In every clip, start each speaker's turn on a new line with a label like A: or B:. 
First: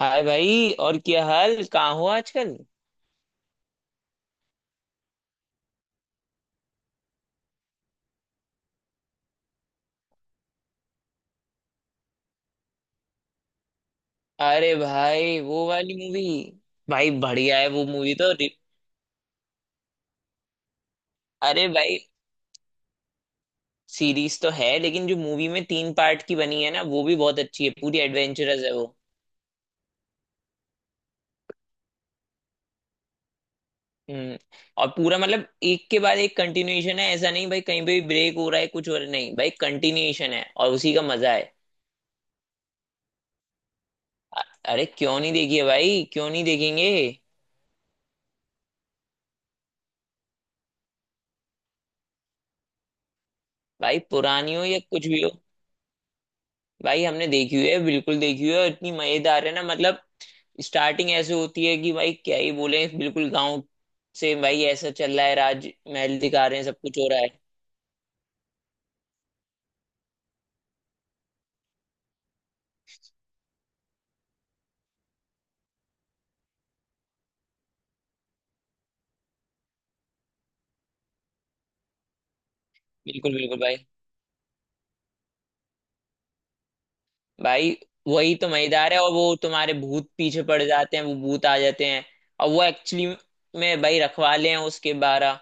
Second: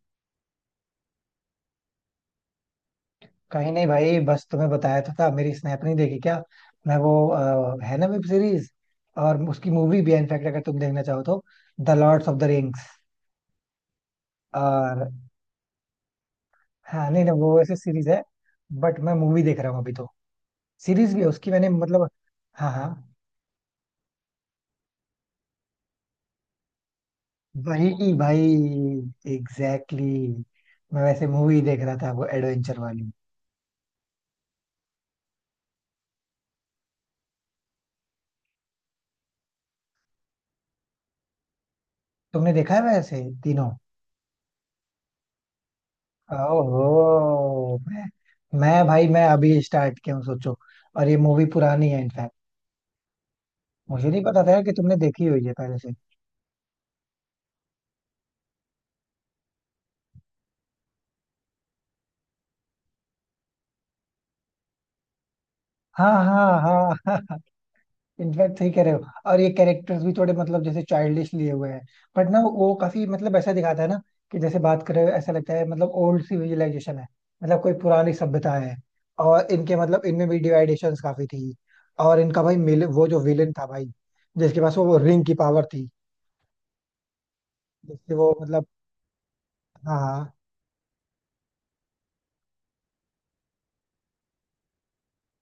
A: हाय भाई, और क्या हाल, कहाँ हो आजकल।
B: कहीं नहीं भाई, बस तुम्हें बताया तो था, मेरी स्नैप नहीं देखी क्या। मैं वो है ना वेब सीरीज, और उसकी मूवी भी है इनफैक्ट, अगर तुम देखना चाहो तो। The lords of the rings.
A: अरे
B: और
A: भाई, वो वाली मूवी।
B: हाँ,
A: भाई
B: नहीं ना,
A: बढ़िया
B: वो
A: है
B: ऐसे
A: वो
B: सीरीज
A: मूवी
B: है,
A: तो
B: बट मैं मूवी देख रहा हूँ अभी तो। सीरीज भी है उसकी,
A: अरे
B: मैंने
A: भाई,
B: मतलब। हाँ हाँ,
A: सीरीज तो है लेकिन जो मूवी में तीन पार्ट की बनी है ना, वो भी बहुत अच्छी है,
B: वही
A: पूरी
B: की भाई।
A: एडवेंचरस है वो।
B: Exactly exactly। मैं वैसे मूवी देख रहा था, वो एडवेंचर वाली।
A: हम्म। और पूरा मतलब एक के बाद एक कंटिन्यूएशन है, ऐसा नहीं भाई कहीं पे भी ब्रेक हो रहा है कुछ हो रहा है, नहीं भाई कंटिन्यूएशन है और उसी का मजा है।
B: तुमने देखा है वैसे तीनों?
A: अरे क्यों नहीं देखी है भाई, क्यों नहीं देखेंगे।
B: ओहो, मैं भाई, मैं अभी स्टार्ट किया हूँ, सोचो। और ये मूवी पुरानी है इनफैक्ट।
A: भाई
B: मुझे नहीं पता था
A: पुरानी
B: यार
A: हो
B: कि
A: या
B: तुमने
A: कुछ भी
B: देखी
A: हो।
B: हुई है पहले से।
A: भाई हमने देखी हुई है, बिल्कुल देखी हुई है, और इतनी मजेदार है ना मतलब। स्टार्टिंग ऐसे होती है कि भाई क्या ही बोले, बिल्कुल गांव से भाई ऐसा चल रहा है, राज
B: हाँ
A: महल दिखा रहे
B: हाँ
A: हैं, सब
B: हाँ
A: कुछ हो रहा है।
B: हाँ। इनफैक्ट सही कह रहे हो, और ये कैरेक्टर्स भी थोड़े मतलब जैसे चाइल्डिश लिए हुए हैं, बट ना वो काफी मतलब ऐसा दिखाता है ना, कि जैसे बात कर रहे हो ऐसा लगता है, मतलब ओल्ड सिविलाइजेशन है, मतलब कोई पुरानी सभ्यता है। और इनके मतलब इनमें भी डिवाइडेशंस काफी थी। और इनका भाई मिल, वो जो
A: बिल्कुल
B: विलेन
A: बिल्कुल
B: था
A: भाई।
B: भाई, जिसके पास वो रिंग की पावर थी,
A: भाई
B: जिससे वो
A: वही तो
B: मतलब।
A: मजेदार है, और वो तुम्हारे
B: हाँ
A: भूत
B: हाँ।
A: पीछे पड़ जाते हैं, वो भूत आ जाते हैं। और वो एक्चुअली में भाई रखवाले हैं उसके 12।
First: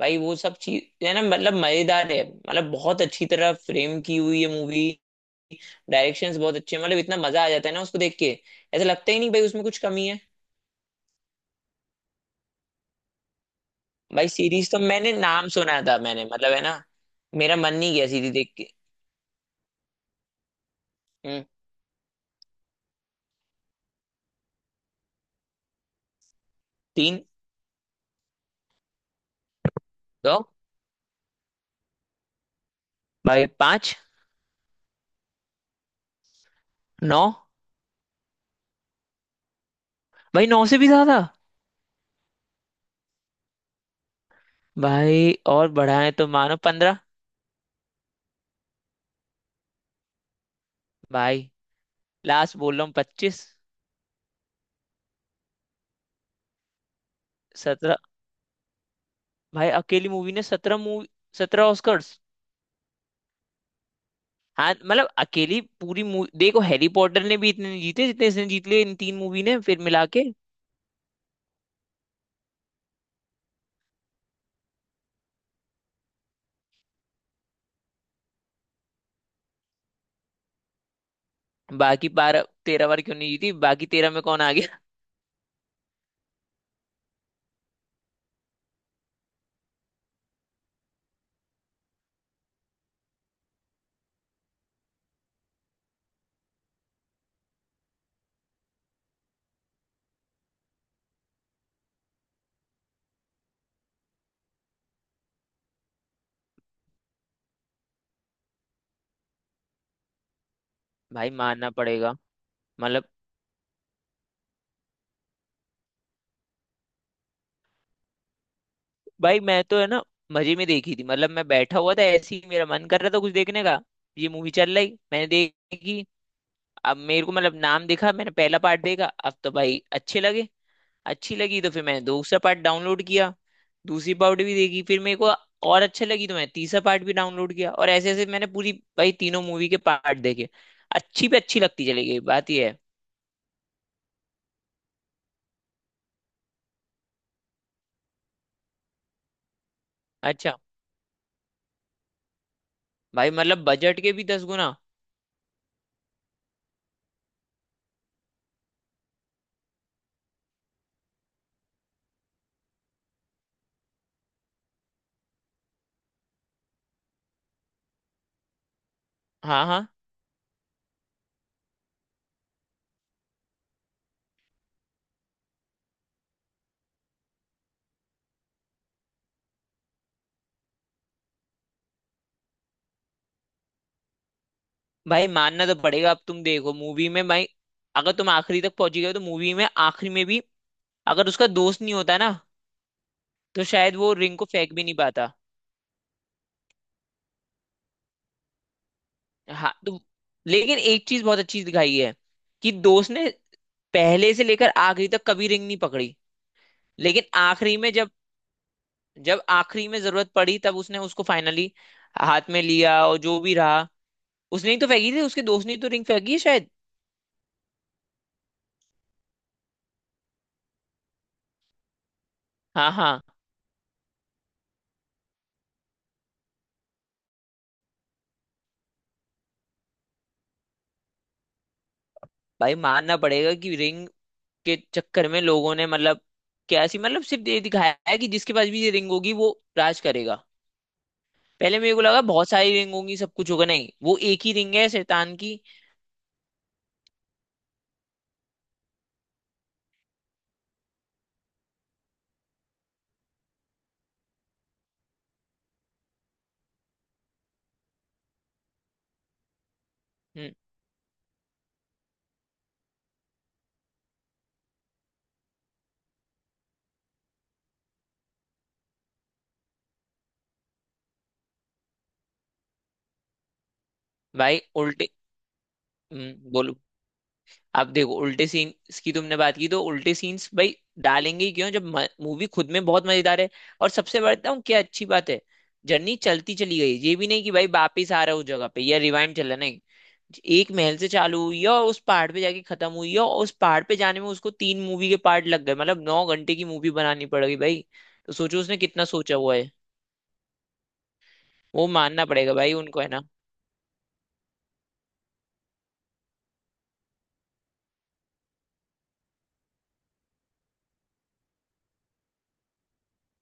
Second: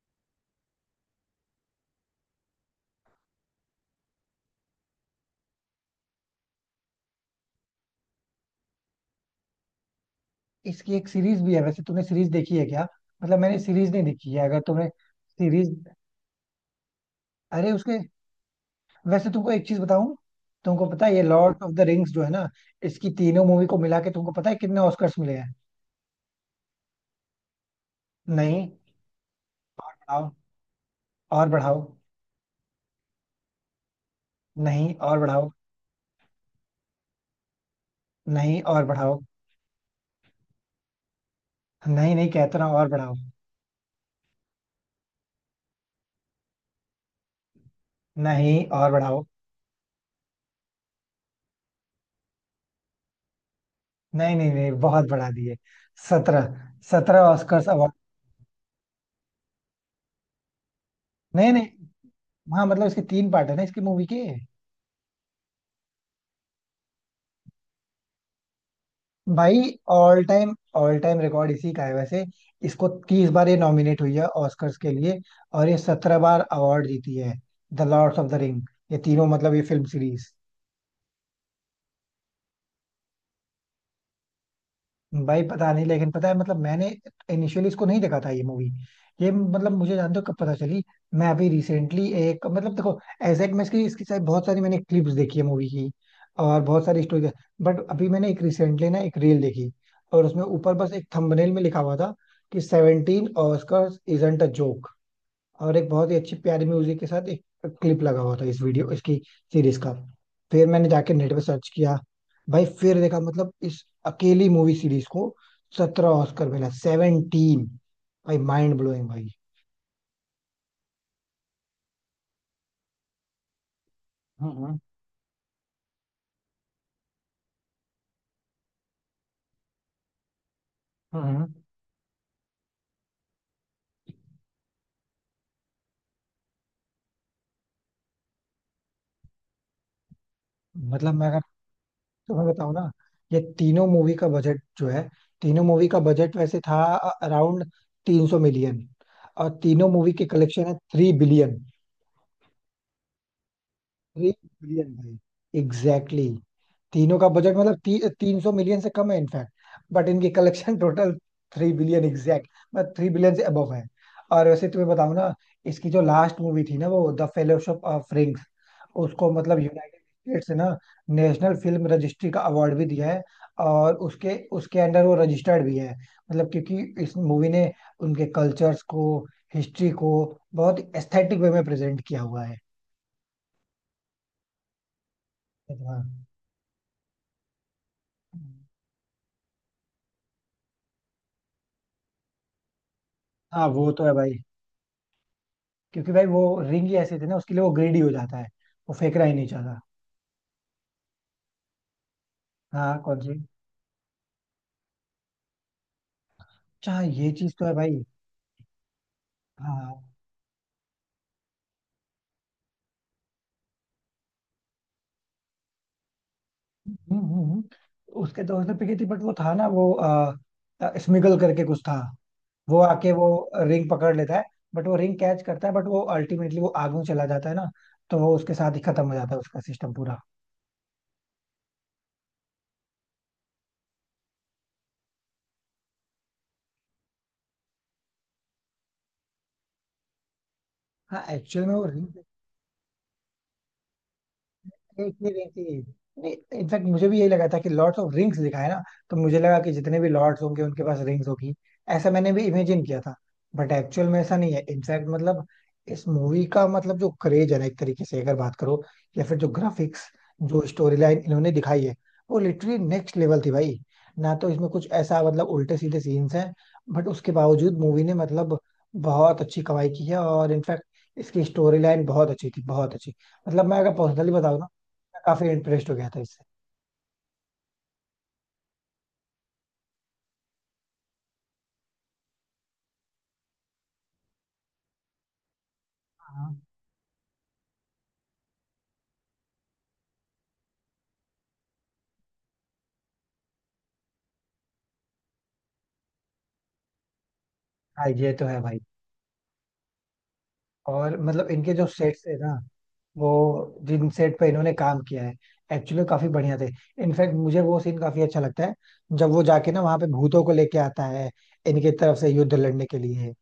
A: भाई वो सब चीज है ना, मतलब मजेदार है, मतलब बहुत अच्छी तरह फ्रेम की हुई है मूवी। डायरेक्शंस बहुत अच्छे हैं, मतलब इतना मजा आ जाता है ना उसको देख के, ऐसा लगता ही नहीं भाई उसमें कुछ कमी है।
B: इसकी एक सीरीज भी है वैसे, तुमने सीरीज देखी है क्या? मतलब मैंने सीरीज नहीं
A: भाई
B: देखी है, अगर
A: सीरीज तो
B: तुमने
A: मैंने नाम
B: सीरीज।
A: सुना था, मैंने मतलब है ना, मेरा
B: अरे
A: मन नहीं
B: उसके,
A: गया सीरीज देख के।
B: वैसे तुमको एक चीज बताऊं, तुमको पता है ये
A: हम्म।
B: लॉर्ड ऑफ द रिंग्स जो है ना, इसकी तीनों मूवी को मिला के तुमको पता है कितने ऑस्कर्स मिले हैं?
A: तीन।
B: नहीं, आओ।
A: दो।
B: और बढ़ाओ।
A: भाई पांच।
B: नहीं, और बढ़ाओ।
A: नौ।
B: नहीं, और बढ़ाओ।
A: भाई नौ से भी ज्यादा।
B: नहीं, नहीं कहता ना, और बढ़ाओ।
A: भाई और बढ़ाए तो मानो 15।
B: नहीं, और बढ़ाओ।
A: भाई लास्ट बोल रहा हूँ, 25।
B: नहीं नहीं नहीं, बहुत बढ़ा दिए। 17। 17 ऑस्कर्स अवार्ड।
A: सत्रह। भाई अकेली मूवी ने 17 मूवी।
B: नहीं
A: सत्रह
B: नहीं।
A: ऑस्कर्स।
B: हाँ मतलब इसके तीन पार्ट है ना इसकी मूवी के।
A: हाँ मतलब अकेली पूरी मूवी, देखो हैरी पॉटर ने भी इतने नहीं जीते जितने इसने जीत लिए, इन तीन मूवी ने
B: भाई
A: फिर मिला
B: ऑल
A: के।
B: टाइम, ऑल टाइम रिकॉर्ड इसी का है वैसे। इसको 30 बार ये नॉमिनेट हुई है ऑस्कर्स के लिए, और ये 17 बार अवार्ड जीती है। The lords of the ring, ये तीनों मतलब ये फिल्म सीरीज।
A: बाकी 12 13 बार क्यों नहीं जीती, बाकी 13 में कौन आ गया।
B: भाई पता नहीं, लेकिन पता है, मतलब मैंने इनिशियली इसको नहीं देखा था, ये मूवी। ये मतलब मुझे जानते हो कब पता चली? मैं अभी रिसेंटली एक मतलब देखो, एग्जैक्ट, मैं इसकी इसकी शायद बहुत सारी मैंने क्लिप्स देखी है मूवी की, और बहुत सारी स्टोरी। बट अभी मैंने एक रिसेंटली ना एक रील देखी, और उसमें ऊपर बस एक थंबनेल में लिखा हुआ था कि 17 ऑस्कर्स इजंट अ जोक। और एक बहुत ही अच्छी प्यारी म्यूजिक के साथ एक क्लिप लगा हुआ था, इस वीडियो इसकी सीरीज का। फिर मैंने जाके
A: भाई
B: नेट पे सर्च
A: मानना
B: किया।
A: पड़ेगा।
B: भाई फिर
A: मतलब।
B: देखा मतलब इस अकेली मूवी सीरीज को, 17 ऑस्कर मिला 17। भाई माइंड ब्लोइंग भाई।
A: भाई मैं तो है ना मजे में देखी थी, मतलब मैं बैठा हुआ था ऐसे ही, मेरा मन कर रहा था कुछ देखने का। ये मूवी चल
B: हम्म
A: रही। मैंने देखी। अब मेरे को मतलब नाम दिखा, मैंने पहला पार्ट देखा, अब तो भाई अच्छे लगे।
B: हम्म
A: अच्छी
B: हम्म।
A: लगी तो फिर मैंने दूसरा पार्ट डाउनलोड किया। दूसरी पार्ट भी देखी, फिर मेरे को और अच्छा लगी तो मैंने तीसरा पार्ट भी डाउनलोड किया, और ऐसे ऐसे मैंने पूरी। भाई तीनों मूवी के पार्ट देखे।
B: मतलब मैं
A: अच्छी पे
B: अगर
A: अच्छी लगती चली गई,
B: तुम्हें
A: बात यह
B: बताऊं
A: है।
B: ना, ये तीनों मूवी का बजट जो है, तीनों मूवी का बजट वैसे था अराउंड 300 मिलियन, और तीनों मूवी के
A: अच्छा।
B: कलेक्शन है 3 बिलियन।
A: भाई मतलब बजट के भी
B: थ्री
A: 10 गुना।
B: बिलियन भाई। एग्जैक्टली, तीनों का बजट मतलब 300 मिलियन से कम है इनफैक्ट, बट इनकी कलेक्शन टोटल 3 बिलियन एग्जैक्ट, मतलब 3 बिलियन से अबव है। और वैसे तुम्हें बताऊं ना, इसकी जो लास्ट मूवी थी ना वो द फेलोशिप ऑफ रिंग्स, उसको मतलब
A: हाँ हाँ।
B: यूनाइटेड स्टेट्स से ना नेशनल फिल्म रजिस्ट्री का अवार्ड भी दिया है, और उसके उसके अंडर वो रजिस्टर्ड भी है, मतलब क्योंकि इस मूवी ने उनके कल्चर्स को, हिस्ट्री को बहुत एस्थेटिक वे में प्रेजेंट किया हुआ है।
A: भाई मानना तो
B: हाँ,
A: पड़ेगा, अब तुम देखो मूवी में भाई, अगर तुम आखिरी तक पहुंची गए हो, तो मूवी में आखिरी में भी अगर उसका दोस्त नहीं होता ना, तो
B: हाँ वो
A: शायद
B: तो है
A: वो
B: भाई।
A: रिंग को फेंक भी नहीं पाता।
B: क्योंकि भाई वो रिंग ही ऐसे थे ना, उसके लिए वो ग्रेडी हो जाता है, वो फेंक ही नहीं
A: हाँ
B: चाहता।
A: तो, लेकिन एक चीज बहुत अच्छी दिखाई है कि
B: हाँ
A: दोस्त
B: कौन
A: ने
B: सी?
A: पहले से लेकर आखिरी तक कभी रिंग नहीं पकड़ी।
B: अच्छा हाँ,
A: लेकिन
B: ये चीज तो है
A: आखिरी में
B: भाई।
A: जब, जब आखिरी
B: हाँ।
A: में जरूरत पड़ी, तब उसने उसको फाइनली हाथ में लिया, और जो भी रहा उसने ही तो फेंकी थी, उसके दोस्त ने ही तो रिंग फेंकी है शायद।
B: हम्म, हम्म, हम्म। उसके दोस्त ने पीटी थी, बट वो था ना वो स्मिगल करके कुछ था, वो
A: हाँ
B: आके
A: हाँ।
B: वो रिंग पकड़ लेता है, बट वो रिंग कैच करता है, बट वो अल्टीमेटली वो आग में चला जाता है ना, तो वो उसके साथ ही खत्म हो जाता है, उसका सिस्टम पूरा।
A: भाई मानना पड़ेगा कि रिंग के चक्कर में लोगों ने मतलब क्या ऐसी, मतलब सिर्फ ये दिखाया है कि जिसके पास भी ये रिंग होगी वो राज करेगा।
B: हाँ एक्चुअल में
A: पहले
B: वो
A: मेरे को
B: रिंग
A: लगा बहुत सारी रिंग होंगी सब कुछ होगा, नहीं वो एक ही रिंग है
B: एक ही
A: शैतान
B: रिंग
A: की।
B: थी। नहीं, इनफैक्ट मुझे भी यही लगा था कि लॉर्ड्स ऑफ रिंग्स लिखा है ना, तो मुझे लगा कि जितने भी लॉर्ड्स होंगे उनके पास रिंग्स होगी, ऐसा मैंने भी इमेजिन किया था। बट एक्चुअल में ऐसा नहीं है। इनफैक्ट मतलब इस मूवी का मतलब जो क्रेज है ना, एक तरीके से अगर बात करो, या फिर जो ग्राफिक्स,
A: हम्म।
B: जो स्टोरी लाइन इन्होंने दिखाई है, वो लिटरली नेक्स्ट लेवल थी भाई। ना तो इसमें कुछ ऐसा मतलब उल्टे सीधे सीन्स हैं, बट उसके बावजूद मूवी ने मतलब बहुत अच्छी कमाई की है, और इनफैक्ट इसकी स्टोरी लाइन बहुत अच्छी थी, बहुत अच्छी। मतलब मैं अगर पर्सनली बताऊं
A: भाई
B: ना,
A: उल्टे।
B: काफी इम्प्रेस्ड हो गया था इससे।
A: बोलो। आप देखो उल्टे सीन की तुमने बात की, तो उल्टे सीन्स भाई डालेंगे ही क्यों जब मूवी खुद में बहुत मजेदार है। और सबसे बढ़ता हूँ क्या अच्छी बात है, जर्नी
B: हाँ
A: चलती चली गई, ये भी नहीं कि भाई वापिस आ रहा हूँ जगह पे या रिवाइंड चल रहा है, नहीं। एक महल से चालू हुई है और उस पहाड़ पे जाके खत्म हुई है, और उस पहाड़ पे जाने में उसको तीन मूवी के पार्ट लग गए, मतलब 9 घंटे की मूवी बनानी पड़ेगी भाई।
B: हाँ, ये
A: तो
B: तो है
A: सोचो उसने
B: भाई।
A: कितना सोचा हुआ है।
B: और मतलब इनके जो
A: वो
B: सेट्स
A: मानना
B: है
A: पड़ेगा
B: ना,
A: भाई उनको है ना।
B: वो जिन सेट पे इन्होंने काम किया है, एक्चुअली काफी बढ़िया थे। इनफैक्ट मुझे वो सीन काफी अच्छा लगता है, जब वो जाके ना वहां पे भूतों को लेके आता है, इनके तरफ से युद्ध लड़ने के लिए।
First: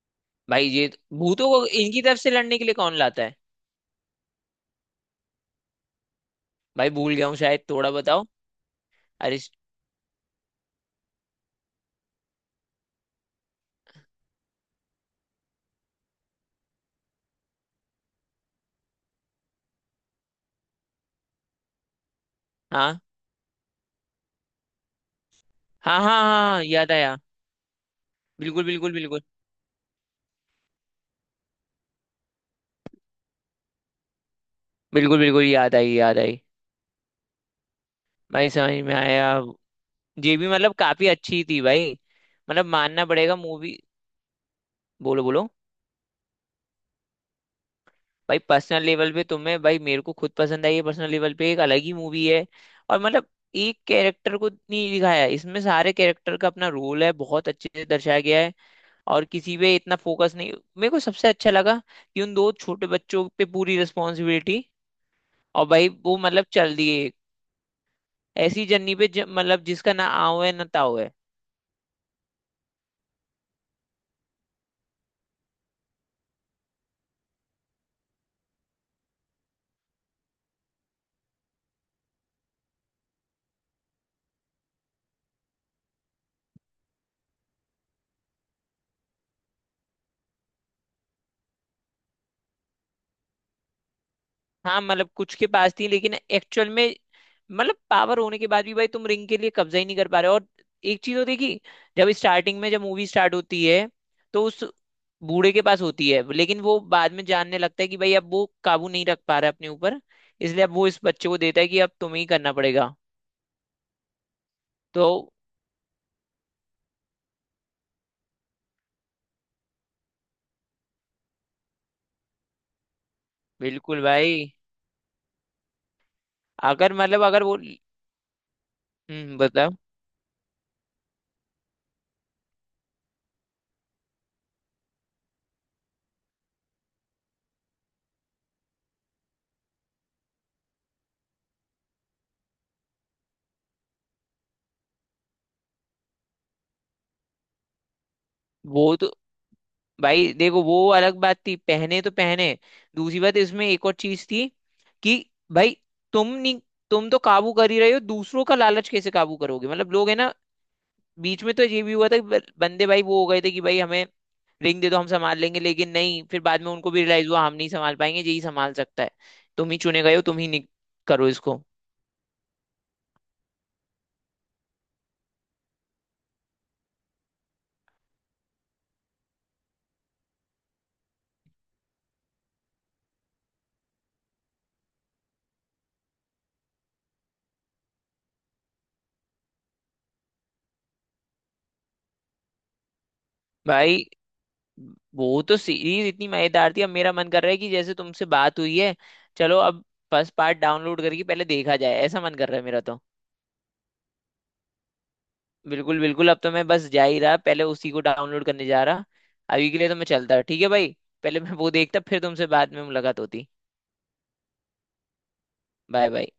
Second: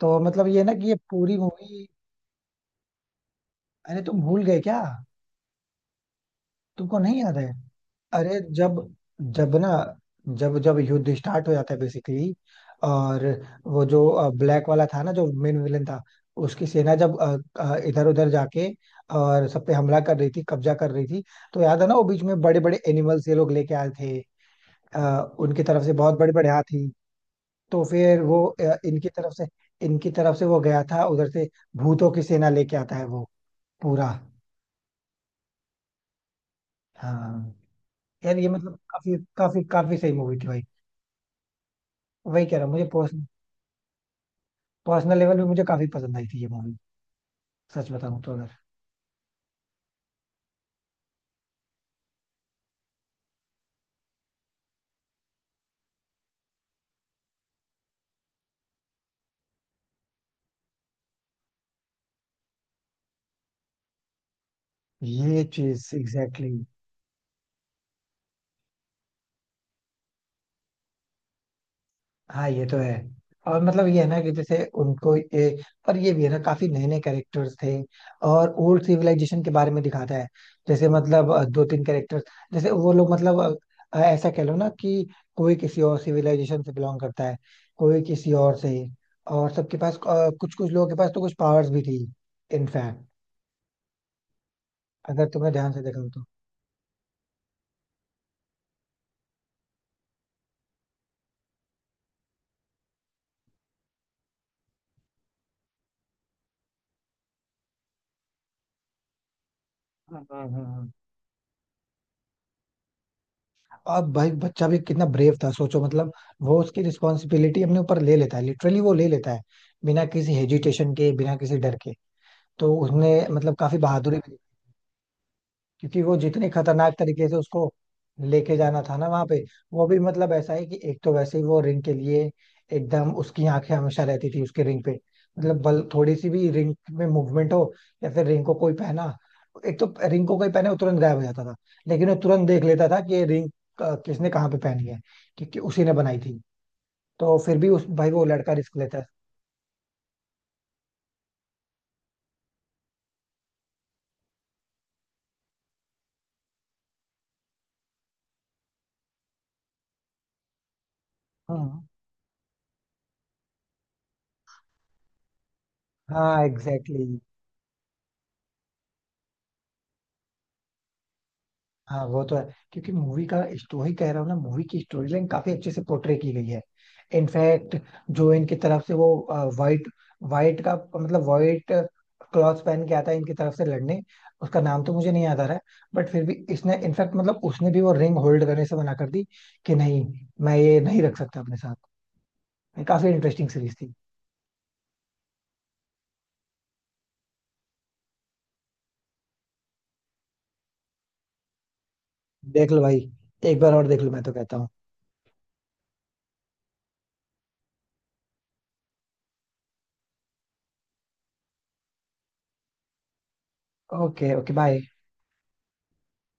B: तो मतलब ये
A: भाई
B: ना कि
A: ये
B: ये पूरी
A: भूतों को
B: मूवी।
A: इनकी तरफ से लड़ने के लिए कौन लाता है।
B: अरे तुम भूल गए क्या?
A: भाई
B: तुमको
A: भूल
B: नहीं
A: गया
B: याद
A: हूँ
B: है?
A: शायद, थोड़ा बताओ।
B: अरे जब,
A: अरे।
B: जब ना, जब जब युद्ध स्टार्ट हो जाता है बेसिकली, और वो जो ब्लैक वाला था ना, जो मेन विलेन था, उसकी सेना जब इधर उधर जाके, और सब पे हमला कर रही थी, कब्जा कर रही थी, तो याद है ना वो बीच में बड़े बड़े
A: हाँ
B: एनिमल्स ये लोग लेके आए थे, उनकी तरफ से
A: हाँ
B: बहुत
A: हाँ
B: बड़े
A: हाँ,
B: बड़े
A: हाँ,
B: हाथी।
A: याद आया।
B: तो फिर वो
A: बिल्कुल बिल्कुल
B: इनकी
A: बिल्कुल।
B: तरफ से, इनकी तरफ से वो गया था उधर से, भूतों की सेना लेके आता है वो पूरा।
A: बिल्कुल बिल्कुल याद आई याद आई।
B: हाँ। यार ये
A: भाई समझ
B: मतलब
A: में
B: काफी
A: आया।
B: काफी काफी सही
A: ये
B: मूवी थी
A: भी
B: भाई।
A: मतलब काफी अच्छी थी भाई।
B: वही कह रहा
A: मतलब
B: हूँ, मुझे
A: मानना पड़ेगा मूवी।
B: पर्सनल
A: बोलो
B: लेवल पे
A: बोलो।
B: मुझे काफी पसंद आई थी ये मूवी, सच बताऊं तो।
A: भाई
B: अगर
A: पर्सनल लेवल पे तुम्हें, भाई मेरे को खुद पसंद आई है, पर्सनल लेवल पे एक अलग ही मूवी है। और मतलब एक कैरेक्टर को नहीं दिखाया है। इसमें सारे कैरेक्टर का अपना रोल है, बहुत अच्छे से दर्शाया गया है। और किसी पे इतना फोकस नहीं, मेरे को सबसे अच्छा लगा कि उन दो छोटे बच्चों पे पूरी रिस्पॉन्सिबिलिटी।
B: ये
A: और भाई
B: चीज
A: वो मतलब
B: एग्जैक्टली exactly,
A: चल दिए ऐसी जर्नी पे मतलब जिसका ना आओ है ना ताओ है।
B: हाँ ये तो है। और मतलब ये है ना कि जैसे उनको ये, और ये भी है ना, काफी नए नए कैरेक्टर्स थे, और ओल्ड सिविलाइजेशन के बारे में दिखाता है। जैसे मतलब दो तीन कैरेक्टर्स, जैसे वो लोग मतलब ऐसा कह लो ना कि कोई किसी और सिविलाइजेशन से बिलोंग करता है, कोई किसी और से, और सबके पास कुछ, कुछ लोगों के पास तो कुछ पावर्स भी थी इनफैक्ट,
A: हाँ मतलब
B: अगर
A: कुछ के
B: तुमने ध्यान
A: पास
B: से
A: थी,
B: देखा हो
A: लेकिन
B: तो।
A: एक्चुअल में मतलब पावर होने के बाद भी भाई तुम रिंग के लिए कब्जा ही नहीं कर पा रहे हो। और एक चीज होती है कि जब स्टार्टिंग में जब मूवी स्टार्ट होती है तो उस बूढ़े के पास होती है, लेकिन वो बाद में जानने लगता है कि भाई अब वो काबू नहीं रख पा रहा है अपने ऊपर,
B: हाँ हाँ
A: इसलिए अब वो
B: हाँ।
A: इस बच्चे को देता है कि अब तुम्हें ही करना पड़ेगा।
B: अब भाई बच्चा भी कितना
A: तो
B: ब्रेव था, सोचो मतलब, वो उसकी रिस्पॉन्सिबिलिटी अपने ऊपर ले लेता है, लिटरली वो ले लेता है, बिना किसी हेजिटेशन के, बिना किसी डर के। तो उसने मतलब काफी
A: बिल्कुल
B: बहादुरी भी,
A: भाई।
B: क्योंकि वो जितने
A: अगर
B: खतरनाक
A: मतलब
B: तरीके से
A: अगर वो।
B: उसको लेके जाना था ना वहां पे,
A: बताओ।
B: वो भी मतलब ऐसा है कि एक तो वैसे ही वो रिंग के लिए एकदम उसकी आंखें हमेशा रहती थी उसके रिंग पे, मतलब बल थोड़ी सी भी रिंग में मूवमेंट हो, या फिर रिंग को कोई पहना, एक तो रिंग को कोई पहने वो तुरंत गायब हो जाता था, लेकिन वो तुरंत देख लेता था कि ये रिंग किसने कहाँ पे पहनी है, क्योंकि उसी ने बनाई थी। तो फिर भी उस भाई वो लड़का रिस्क
A: वो
B: लेता है।
A: तो भाई देखो वो अलग बात थी, पहने तो पहने। दूसरी बात इसमें एक और चीज थी कि भाई तुम नहीं, तुम तो काबू कर ही रहे हो, दूसरों का लालच कैसे काबू करोगे, मतलब लोग है ना। बीच में तो ये
B: हाँ।
A: भी हुआ था कि बंदे भाई वो हो गए थे कि भाई हमें रिंग दे दो हम संभाल लेंगे, लेकिन नहीं फिर
B: हाँ
A: बाद में उनको भी
B: एग्जैक्टली।
A: रियलाइज हुआ हम नहीं संभाल पाएंगे, यही संभाल सकता है। तुम ही चुने गए हो, तुम ही करो इसको।
B: हाँ वो तो है। क्योंकि मूवी का स्टोरी कह रहा हूँ ना, मूवी की स्टोरी लाइन काफी अच्छे से पोर्ट्रे की गई है इनफैक्ट। जो इनकी तरफ से वो वाइट, वाइट का मतलब वाइट क्लॉथ पहन के आता है इनकी तरफ से लड़ने, उसका नाम तो मुझे नहीं याद आ रहा है, बट फिर भी इसने इनफैक्ट मतलब उसने भी वो रिंग होल्ड करने से मना कर दी, कि नहीं मैं ये नहीं रख सकता अपने साथ। ये काफी इंटरेस्टिंग सीरीज थी।
A: भाई वो तो सीरीज इतनी मजेदार थी, अब मेरा मन कर रहा है कि जैसे तुमसे बात हुई है, चलो अब फर्स्ट पार्ट डाउनलोड करके पहले देखा जाए, ऐसा मन कर रहा है
B: देख लो
A: मेरा
B: भाई,
A: तो।
B: एक बार और देख लो मैं तो कहता हूँ।
A: बिल्कुल बिल्कुल, अब तो मैं बस जा ही रहा, पहले उसी को डाउनलोड करने जा रहा। अभी के लिए तो मैं चलता, ठीक है भाई। पहले मैं वो देखता, फिर तुमसे बाद में मुलाकात होती।
B: Okay okay bye.
A: Bye bye.